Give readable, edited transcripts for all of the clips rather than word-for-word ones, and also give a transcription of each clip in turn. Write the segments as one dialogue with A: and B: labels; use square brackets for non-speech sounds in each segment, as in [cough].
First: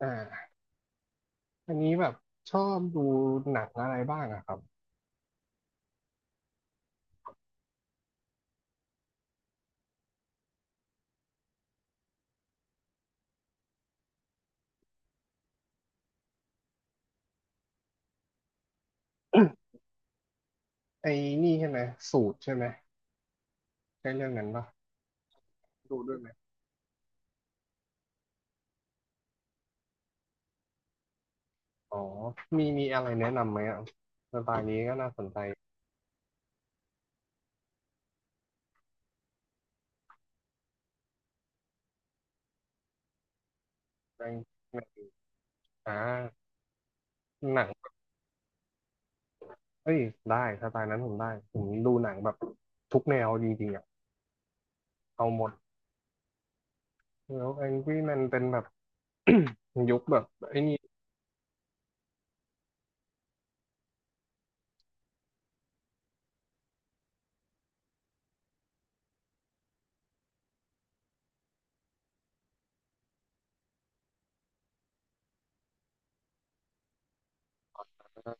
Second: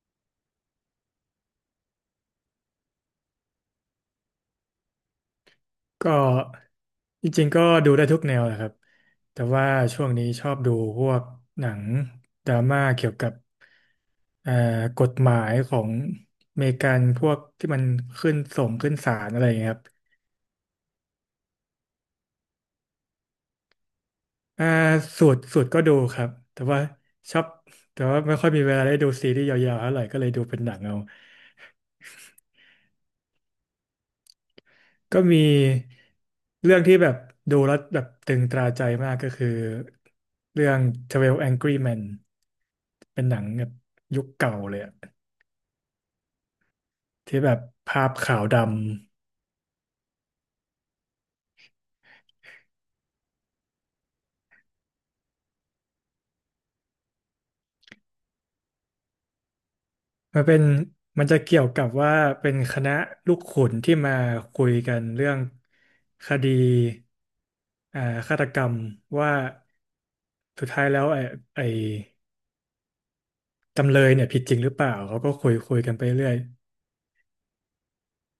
A: อ่าอันนี้แบบชอบดูหนังอะไรบ้างอะครับ
B: ก็จริงๆก็ดูได้ทุกแนวแหละครับแต่ว่าช่วงนี้ชอบดูพวกหนังดราม่าเกี่ยวกับเอ่อกฎหมายของอเมริกันพวกที่มันขึ้นส่งขึ้นศาลอะไรอย่างเงี้ยครับ
A: ไอ้นี่ใช่ไหมสูตรใช่ไหมใช่เรื่องนั้นปะ
B: อ่าสูตรสูตรก็ดู
A: ดูด้ว
B: ค
A: ย
B: รั
A: ไหม
B: บแต่ว่าชอบแต่ว่าไม่ค่อยมีเวลาได้ดูซีรีส์ยาวๆเท่าไหร่ก็เลยดูเป็นหนังเอา
A: อ๋อมีอะไรแนะนำไหมอ่ะสไตล์นี้ก็น่าส
B: ก็
A: นใจ
B: มีเรื่องที่แบบดูแล้วแบบตึงตราใจมากก็คือเรื่อง12 Angry Men เป็นหนังแบบยุ
A: ใน
B: คเก่าเล
A: ใน
B: ยอะ
A: อ่า
B: ที่แบ
A: ห
B: บ
A: นัง
B: ภาพขาวดำ
A: เอ้ยได้สไตล์นั้นผมได้ผมดูหนังแบบทุกแนวจริงๆอ่ะเอาหมดแล้วแองกี้มันเป็นแบบ [clears throat] [coughs] ยุคแบบ
B: มันเป็
A: ไอ้
B: น
A: นี่
B: มันจะเกี่ยวกับว่าเป็นคณะลูกขุนที่มาคุยกันเรื่องคดีอ่าฆาตกรรมว่าสุดท้ายแล้วไอ้จำเลยเนี่ยผิดจริงหรือเปล่าเขาก็คุยคุยกันไปเรื่อย
A: นะ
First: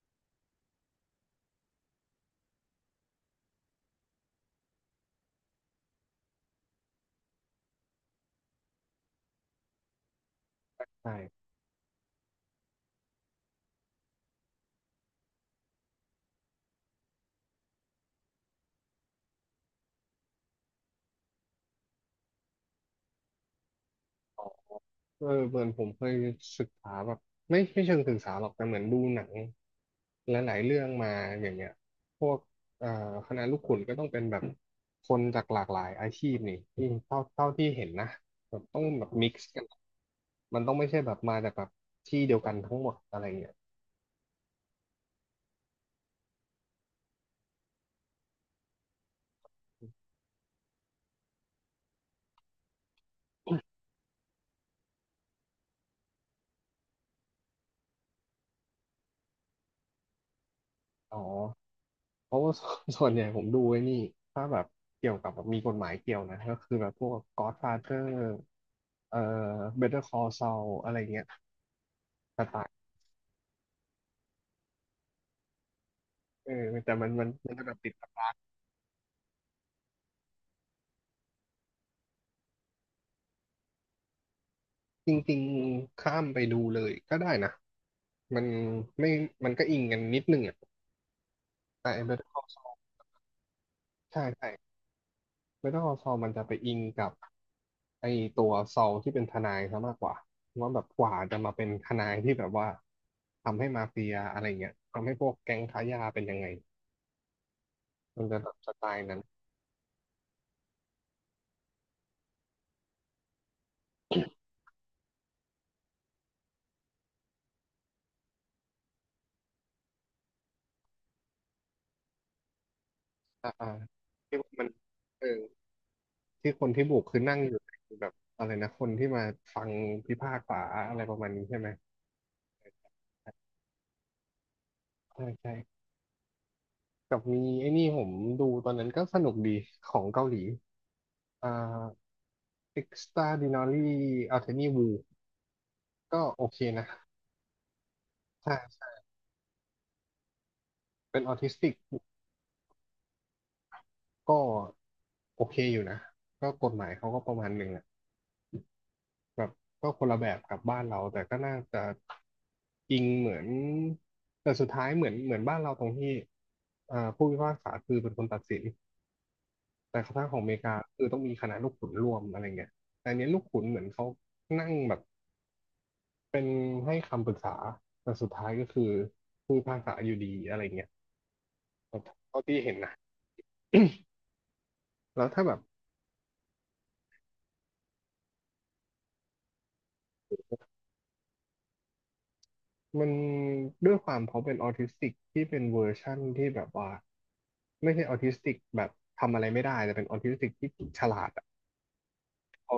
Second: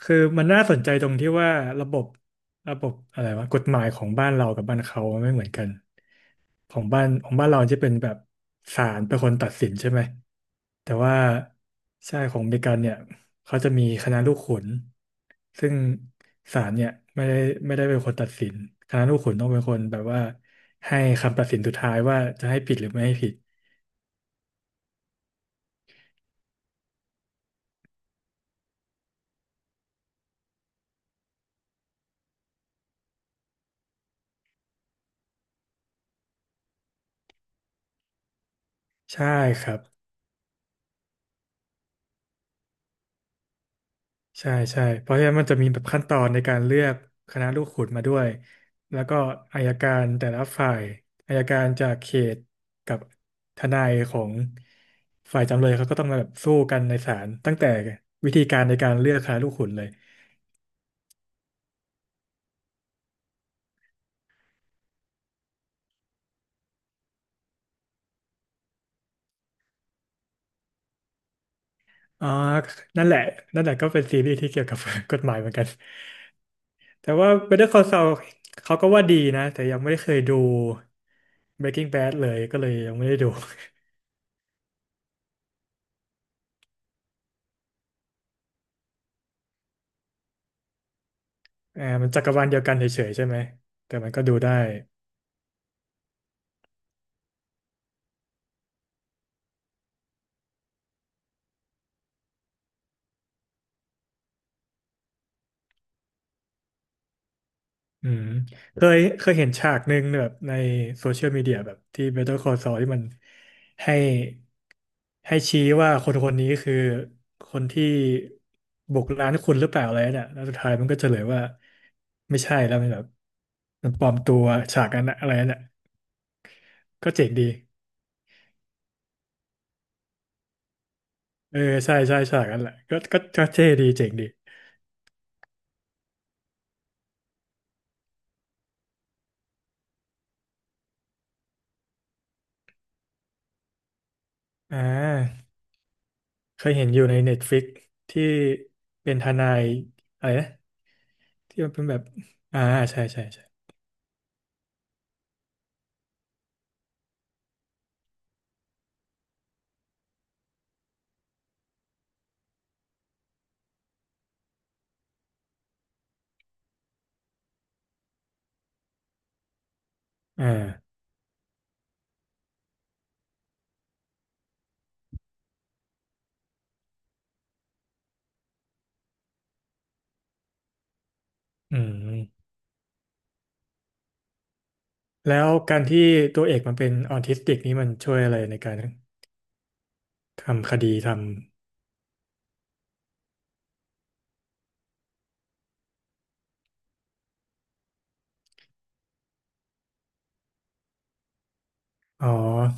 B: คือมันน่าสนใจตรงที่ว่าระบบระบบอะไรวะกฎหมายของบ้านเรากับบ้านเขาไม่เหมือนกันของบ้านเราจะเป็นแบบศาลเป็นคนตัดสินใช่ไหมแต่ว่า
A: ใช่
B: ใช่ของอเมริกันเนี่ยเขาจะมีคณะลูกขุนซึ่งศาลเนี่ยไม่ได้ไม่ได้เป็นคนตัดสินคณะลูกขุนต้องเป็นคนแบบว่าให้คำตัดสินสุดท้ายว่าจะให้ผิดหรือไม่ให้ผิด
A: เออเหมือนผมเคยศึกษาแบบไม่เชิงศึกษาหรอกแต่เหมือนดูหนังหลายๆเรื่องมาอย่างเงี้ยพวกเอ่อคณะลูกขุนก็ต้องเป็นแบบคนจากหลากหลายอาชีพนี่ที่เท่าที่เห็นนะแบบต้องแบบ
B: ใช่
A: มิกซ์กั
B: ค
A: น
B: รับ
A: มันต้องไม่ใช่แบบมาจากแบบที่เดียวกันทั้งหมดอะไรเงี้ย
B: ใช่ใช่เพราะฉะนั้นมันจะมีแบบขั้นตอนในการเลือกคณะลูกขุนมาด้วยแล้วก็อัยการแต่ละฝ่ายอัยการจากเขตกับทนายของฝ่ายจำเลยเขาก็ต้องมาแบบสู้กันในศาลตั้งแต่วิธีการในการเลือกคณะลูกขุนเลย
A: อ๋อเพราะว่า [laughs] ส่วนใหญ่ผมดูไอ้นี่ถ้าแบบเกี่ยวกับแบบมีกฎหมายเกี่ยวนะก็คือแบบพวก Godfather เอ่อ Better Call Saul อะไรเงี้ย
B: อ๋อ
A: สไต
B: นั่นแหละนั่นแหละก็เป็นซีรีส์ที่เกี่ยวกับ [laughs] กฎหมายเหมือนกัน
A: เออแต่มั
B: แต่
A: นมัน
B: ว่า
A: มันจะ
B: Better
A: แบบ
B: Call
A: ติด
B: Saul
A: ตา
B: เขาก็ว่าดีนะแต่ยังไม่ได้เคยดู Breaking Bad เลยก็เลยยังไม่ได้ดู
A: จริงๆข้ามไปดูเลยก็ได้นะมันไม่มันก็อิงกันนิดนึงอ่ะ
B: [laughs] อ่า
A: แต่ไอ้
B: มันจั
A: Better
B: กรวา
A: Call
B: ลเดียว
A: Saul
B: กันเฉยๆใช่ไหมแต่มันก็
A: ใช่
B: ดู
A: ใช่
B: ได้
A: Better Call Saul มันจะไปอิงกับไอตัวซอลที่เป็นทนายซะมากกว่าว่าแบบกว่าจะมาเป็นทนายที่แบบว่าทำให้มาเฟียอะไรเงี้ยทำให้พวกแก๊งค้ายาเป็นยังไง
B: อื
A: มั
B: ม
A: นจะแบบส
B: เค
A: ไต
B: ย
A: ล์นั้น
B: เคยเห็นฉากหนึ่งแบบในโซเชียลมีเดียแบบที่ Better Call Saul ที่มันให้ให้ชี้ว่าคนคนนี้คือคนที่บุกร้านคุณหรือเปล่าอะไรเนี่ยแล้วสุดท้ายมันก็เฉลยว่าไม่ใช่แล้วมันแบบ
A: อ่าอ่า
B: มันปลอมตั
A: ที่
B: ว
A: มัน
B: ฉากนั้นน่ะ
A: เอ
B: อะ
A: อ
B: ไรน่ะ
A: ที่คนที่บุก
B: ก็
A: คือ
B: เจ๋ง
A: นั่ง
B: ดี
A: อยู่ในแบบอะไรนะคนที่มาฟังพิพากษาอะไรประมาณนี้
B: เอ
A: ใช่
B: อ
A: ไหม
B: ใช่ใช่ฉากนั้นแหละก็เท่ดีเจ๋งดี
A: ใช่ใช่กับมีไอ้นี่ผมดูตอนนั้นก็สนุกดีของเกาหลีอ่า Extraordinary Attorney
B: อ่
A: Woo
B: า
A: ก็โอเค
B: เคย
A: นะ
B: เห็นอยู่ใน Netflix ที่
A: ใช่ใช่
B: เป็นทนายอะไรนะ
A: เป็นออทิส
B: ที่มั
A: ติ
B: น
A: ก
B: เป็นแบบอ่าใช่ใช่ใช่
A: ก็โอเคอยู่นะ ก็กฎหมายเขาก็ประมาณหนึ่งอะแบบก็คนละแบบกับบ้านเรา แต่ก็น่าจะอิงเหมือนแต่สุดท้ายเหมือนบ้านเราตรงที่อ่าผู้พิพากษาคือเป็นคนตัดสินแต่ทางของ
B: อ่
A: อเมริกา
B: า
A: คือต้องมีคณะลูกขุนร่วมอะไรเงี้ยแต่อันเนี้ยลูกขุนเหมือนเขานั่งแบบ เป็นให้คำปรึกษาแต่สุดท้ายก็คือพูดภาษาอยู่ดีอะไรเงี้ย
B: อื
A: เท่า
B: ม
A: ที่เห็นนะแล้ว
B: แล้
A: ถ้า
B: ว
A: แบบ
B: การที่ตัวเอกมันเป็นออทิสติกนี่มันช่วยอะไรในการทำคดีท
A: มันด้วยความเขาเป็นออทิสติกที่เป็นเวอร์ชั่นที่แบบว่าไม่ใช่ออทิสติกแบบทำอะไรไม่ได้แต่เป็นออทิสติกที่ฉลาดอะ
B: ำอ๋อ
A: เขา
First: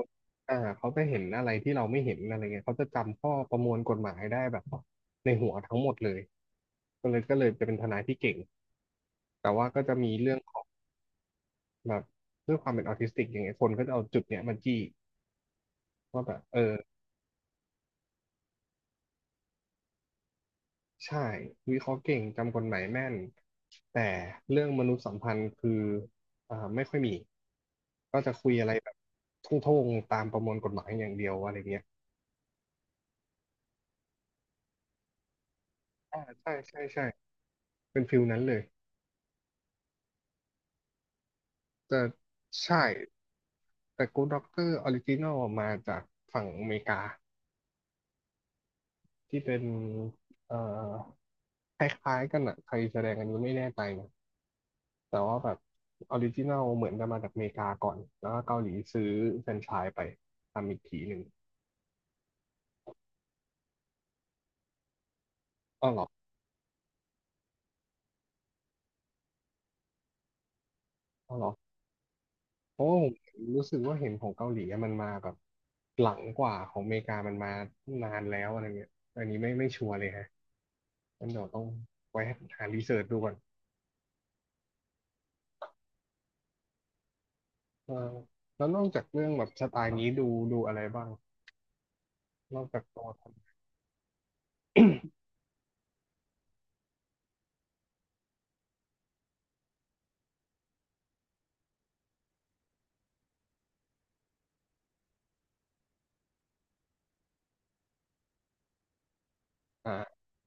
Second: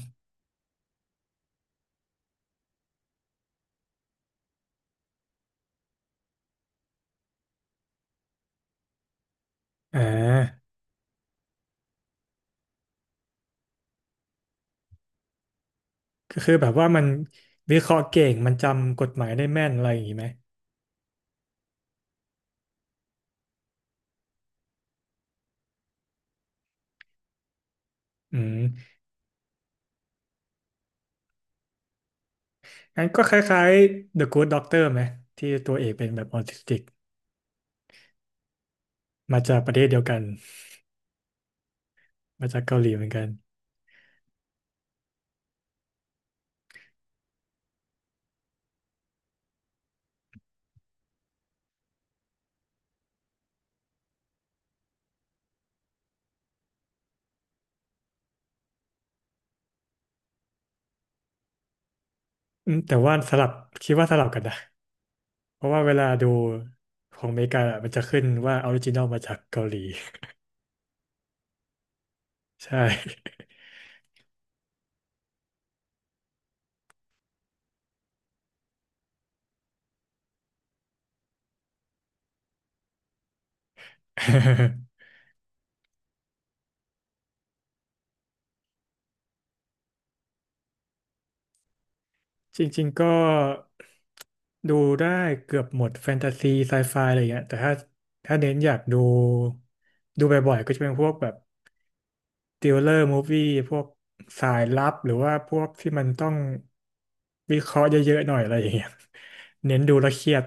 A: อ่าเขาจะเห็นอะไรที่เราไม่เห็นอะไรเงี้ยเขาจะจำข้อประมวลกฎหมายได้แบบในหัวทั้งหมดเลยก็เลยจะเป็นทนายที่เก่งแต่ว่าก็จะ
B: อ่
A: มีเรื่องของ
B: า
A: แบบด้วยความเป็นออทิสติกอย่างเงี้ยคนก็จะเอาจุดเนี้ยมาจี้ ว่าแบ
B: ก็
A: บ
B: คือ
A: เออ
B: แบบว่ามันวิเคราะห์เก่งมันจำกฎหมายได้แม่นอะไรอย่างนี้ไหม
A: ใช่วิเคราะห์เก่งจำกฎหมายแม่นแต่เรื่องมนุษยสัมพันธ์คืออ่าไม่ค่อยมีก็จะ
B: อื
A: คุยอะไรแบ
B: ม
A: บทุ่งๆตามประมวลกฎหมายอย่างเดียวอะไรเงี้ย
B: งั้นก็คล้ายๆ The Good Doctor ไหมที่ตัวเอกเป็น
A: อ่า
B: แบบออ
A: ใช่
B: ทิสติ
A: ใช่
B: ก
A: ใช่เป็นฟิลนั้นเลย
B: มาจากประเทศเดียวกัน
A: แต่
B: มาจากเกา
A: ใช่
B: หลีเหมือนกัน
A: แต่ Good Doctor Original มาจากฝั่งอเมริกาที่เป็นเอ่อคล้ายๆกันอะใครแสดงอันนี้ไม่แน่ใจนะ แต่ว่าแบบออริจินัลเหมือนจะมาจากอเมริกาก่อน แล้วก็เกาหลีซื้อแฟรนไชส์ไปทำอีกทีหนึ่ง
B: อืมแต่ว่าสลับคิดว่าสลับกันนะเพราะว่า
A: อ้า
B: เว
A: วเหร
B: ลา
A: อ
B: ดูของอเมริกาอะมันจะขึ้นว่าออริจินอลมาจากเกาหลี
A: อ้าวเหรอ
B: [laughs]
A: เพ
B: ใช่
A: ราะว่าผมรู้สึกว่าเห็นของเกาหลีอะมันมาแบบหลังกว่าของอเมริกามันมานานแล้วอะไรเงี้ยอันนี้ไม่ชัวร์เลยฮะงั้นเดี๋ยวต้องไว้หารีเสิร์ชดูก่อนเออแล้วนอกจากเรื่องแบบสไตล์นี้ดูดูอะไรบ้างน
B: [laughs] จ
A: อกจาก
B: ริงๆ
A: ตั
B: ก็
A: วท
B: ดูได้เกือบหมดแฟนตาซีไซไฟอะไรอย่างเงี้ยแต่ถ้าถ้าเน้นอยากดูดูบ่อยๆก็จะเป็นพวกแบบติวเลอร์มูฟวี่พวกสายลับหรือว่าพวกที่มันต้องวิเคราะห์เยอะๆหน่อยอะไรอย่างเงี้ย [laughs] เน้น
A: ำอ่า
B: ดูแล้วเครียด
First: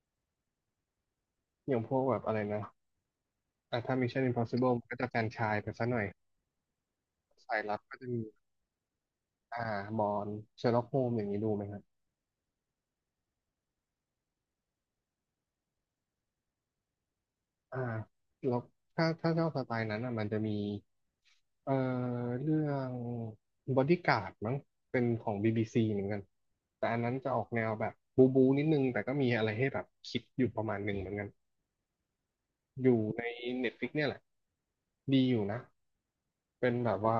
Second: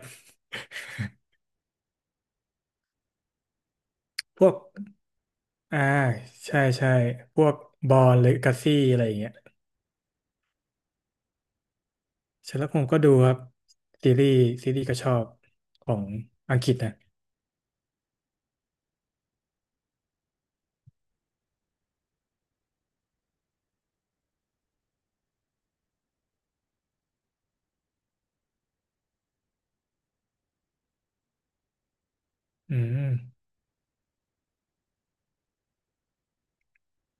A: อย่างพวกแบบอะไรนะอ่ะถ้า Mission
B: พวก
A: Impossible มันก็จะแฟรนไชส์ไป
B: อ่า
A: ซะหน่อย
B: ใช่ใช่พว
A: สา
B: ก
A: ยลับ
B: บ
A: ก็
B: อ
A: จะ
B: ล
A: มี
B: หรือกัซซี่อะไรอย่างเงี้ย
A: อ่ามอนเชอร์ล็อกโฮมอย่างนี้ดูไหมครับ
B: ฉันแล้วผมก็ดูครับซีรีส์ซีรีส์ก็ชอบของอังกฤษนะ
A: อ่าแล้วถ้าถ้าชอบสไตล์นั้นอ่ะมันจะมีเอ่อเรื่องบอดี้การ์ดมั้งเป็นของ BBC เหมือนกันแต่อันนั้นจะออกแนวแบบบูบูนิดนึงแต่ก็มีอะไรให้แบบคิดอยู่ประมาณหนึ่งเหมือนกัน
B: อื
A: อยู่ใน
B: ม
A: Netflix เนี่ยแหละดีอยู่นะเป็นแบบว่า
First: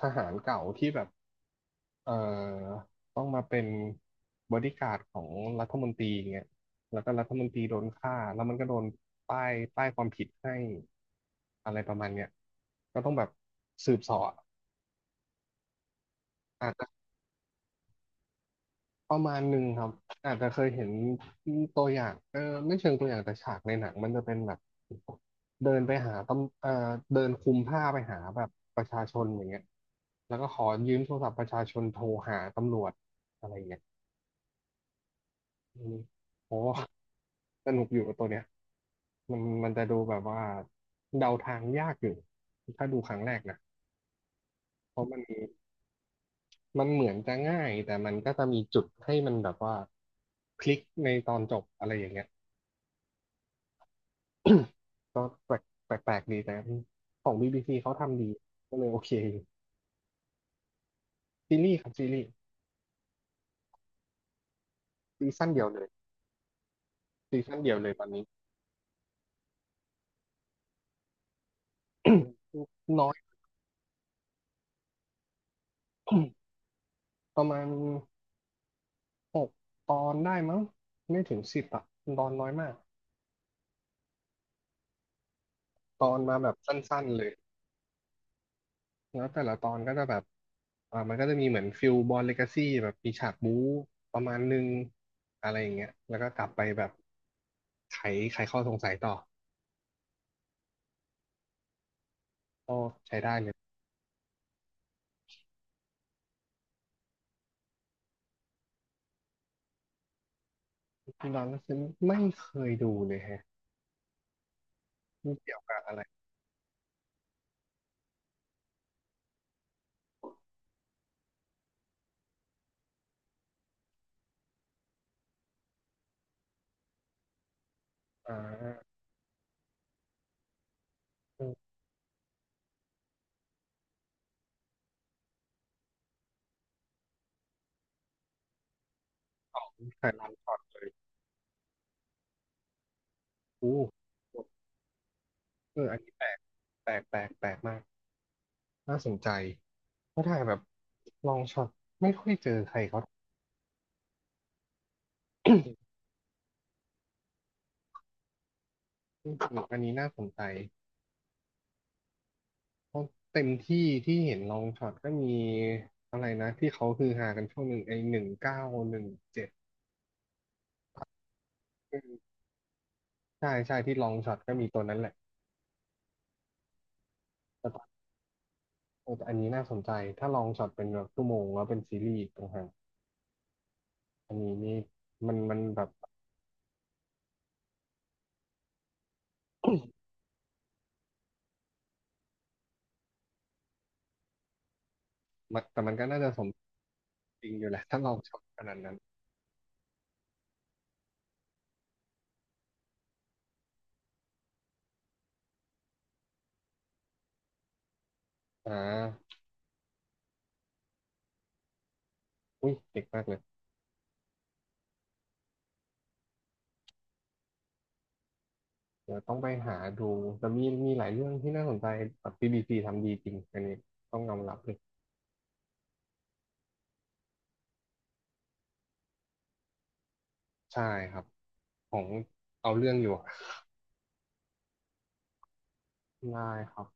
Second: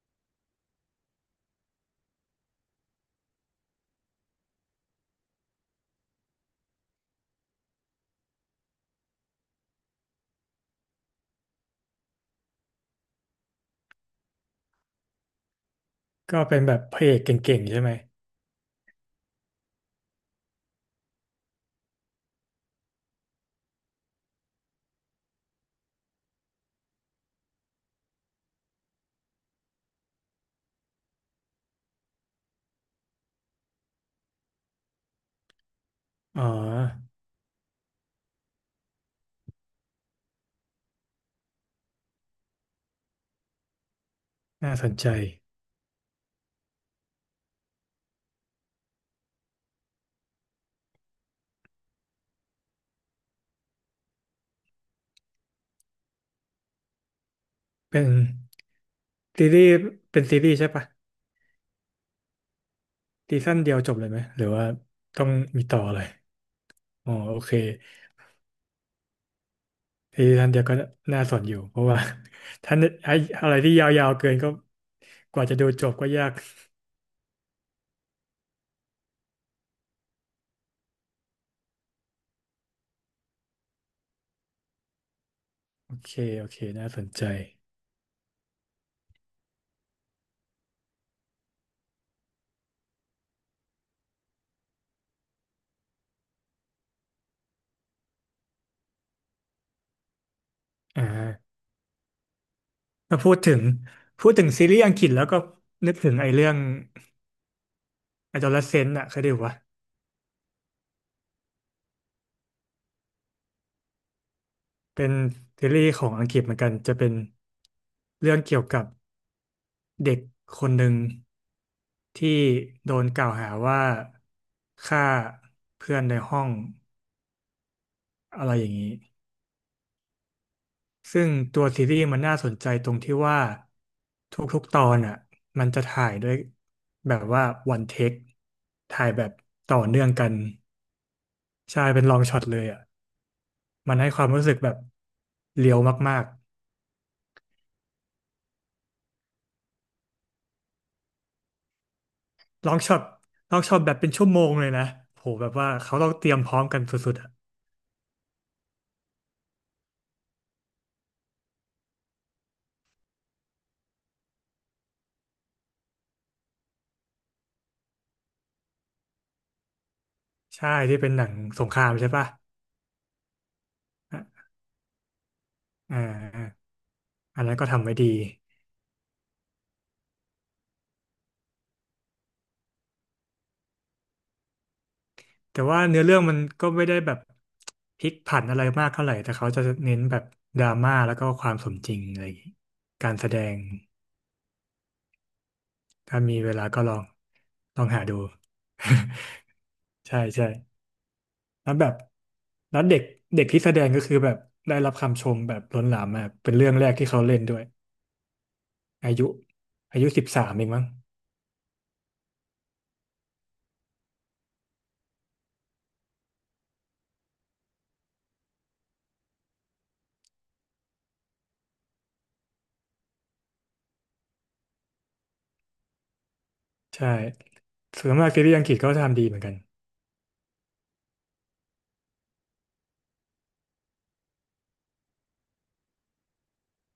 A: ทหารเก่าที่แบบเอ่อต้องมาเป็นบอดี้การ์ดของรัฐมนตรีอย่างเงี้ยแล้วก็รัฐมนตรีโดนฆ่าแล้วมันก็โดนป้ายความผิดให้อะไรประมาณเนี้ยก็ต้องแบบสืบเสอบอะ
B: ก็เป็นแบบพ
A: อ่ะ
B: ระเอกเก่งๆใช่ไหม
A: ประมาณหนึ่งครับอาจจะเคยเห็นตัวอย่างไม่เชิงตัวอย่างแต่ฉากในหนังมันจะเป็นแบบเดินไปหาตำเออเดินคลุมผ้าไปหาแบบประชาชนอย่างเงี้ยแล้วก็ขอยืมโทรศัพท์ประชาชนโทรหาตำรวจอะไรเงี้ยอืม
B: อ๋
A: โอ้
B: อ
A: สนุกอยู่ตัวเนี้ยมันจะดูแบบว่าเดาทางยากอยู่ถ้าดูครั้งแรกนะ
B: น่าสน
A: เพราะ
B: ใจ
A: มันเหมือนจะง่ายแต่มันก็จะมีจุดให้มันแบบว่าพลิกในตอนจบอะไรอย่างเงี้ย [coughs] ก็แปลกแปลกแปลกดีแต่ของ BBC เขา
B: เป็น
A: ทำดีก็เลยโอเคอยู่
B: ซีรีส์เป็นซีรีส์ใช่ปะ
A: ซีรีส์ครับซีรีส์
B: ซีซั่นเดียวจบเลยไหมหรือว่าต้อ
A: ซี
B: ง
A: ซั่นเดี
B: มี
A: ยว
B: ต่
A: เล
B: อ
A: ย
B: เลยอ๋อโอ
A: ซี
B: เค
A: ซั่นเดียวเลยตอนนี้
B: ซีซั่นเดียวก็น่าสนอยู่เพราะว่า [laughs]
A: [coughs]
B: ถ้า
A: น้อ
B: ไอ้
A: ย
B: อะไรที่ยาวๆเกินก็กว่าจะดูจบก็ยาก
A: [coughs] ประมาณ6ตอนได้มั้งไม่ถึง10อะตอนน้อยมาก
B: โอ
A: ตอ
B: เค
A: นมา
B: โอ
A: แบบ
B: เค
A: สั
B: น่าส
A: ้น
B: น
A: ๆเล
B: ใจ
A: ยแล้วแต่ละตอนก็จะแบบมันก็จะมีเหมือนฟิลบอลเลกาซี่แบบมีฉากบู๊ประมาณนึงอะไรอย่างเงี้ยแล้วก็กลับไปแบบไขไขข้อสงสัยต่อ
B: อ่า
A: ก็ใช้
B: มาพู
A: ได้
B: ด
A: เล
B: ถึ
A: ย
B: งพูดถึงซีรีส์อังกฤษแล้วก็นึกถึงไอ้เรื่อง Adolescent อะเคยดูวะ
A: นอนฉันไม่เคยดูเลยแฮะ
B: เป็น
A: มันเกี่ยว
B: ซี
A: กับ
B: รีส์
A: อะไร
B: ของอังกฤษเหมือนกันจะเป็นเรื่องเกี่ยวกับ เด็กคนหนึ่งที่โดนกล่าวหาว่าฆ่าเพื่อนในห้อง
A: อ่
B: อะไรอย่างนี้
A: า
B: ซึ่ง
A: อื
B: ตัว
A: ม
B: ซีรีส์มันน่าสนใจตรงที่ว่าทุกๆตอนอ่ะมันจะถ่ายด้วยแบบว่าวันเทคถ่ายแบบต่อ
A: ไล
B: เนื่องกั
A: อน
B: น
A: ช็อตเลย
B: ใช่เป็นลองช็อตเลยอ่ะ
A: อู้
B: มันให้ความรู้สึกแบบเรีย
A: เอ
B: ว
A: ออันนี้
B: มา
A: แป
B: ก
A: ลกแปลกแปลกแปลกมากน่าสนใจเพราะถ่ายแบบลองช็อตไม่ค่อยเจอ
B: ๆล
A: ใค
B: อ
A: ร
B: งช็อ
A: เขา
B: ตลองช็อตแบบเป็นชั่วโมงเลยนะโหแบบว่าเขาต้องเตรียมพร้อมกันสุดๆอ่ะ
A: อืมอันนี้น่าสนใจเพราะเต็มที่ที่เห็นลองช็อตก็มีอะไรนะที่เขาฮือฮากันช่วงหนึ่งไอ้1917
B: ใช่ที่เป็นหนังสงครามใช่ปะ
A: ใช่ใช่ที่ลองช็อตก็มีตัวนั้นแหละ
B: อ่าอันนั้นก็
A: แต่ตอ
B: ทำไว้
A: น
B: ดี
A: เออแต่อันนี้น่าสนใจถ้าลองช็อตเป็นแบบชั่วโมงแล้วเป็นซีรีส์ต่างหาก อันนี้นี่มันมั
B: แต่
A: น
B: ว่า
A: แบบ
B: เนื้อเรื่องมันก็ไม่ได้แบบพลิกผันอะไรมากเท่าไหร่แต่เขาจะเน้นแบบดราม่าแล้วก็ความสมจริงอะไรอย่างงี้การแสดง
A: มันแต่มันก็น่า
B: ถ้า
A: จะ
B: มี
A: สม
B: เวลาก็ลอง
A: จริงอยู่แห
B: ล
A: ละ
B: อง
A: ถ้า
B: หา
A: เรา
B: ดู
A: ชอบขนาดนั้น
B: [laughs] ใช่ใช่แล้วแบบแล้วเด็กเด็กที่แสดงก็คือแบบได้รับคำชมแบบล้นหลามมากเป็นเรื่องแรกที่เขาเล่นด้วย
A: อ่
B: อายุ
A: า
B: อายุ13เองมั้ง
A: อุ้ยเด็กมากเลยเดี๋ยวต้องไปหาดูแต่มีหลายเรื่องที่น่าสนใจแบบ BBC ทำดีจริงอันนี้ต้องยอมรับเลย
B: ใช่ส่วนมากซีรีส์อังกฤษก็ทำดีเหมือนกัน
A: ใช่ครับของเอาเรื่องอยู่อะได้ครับ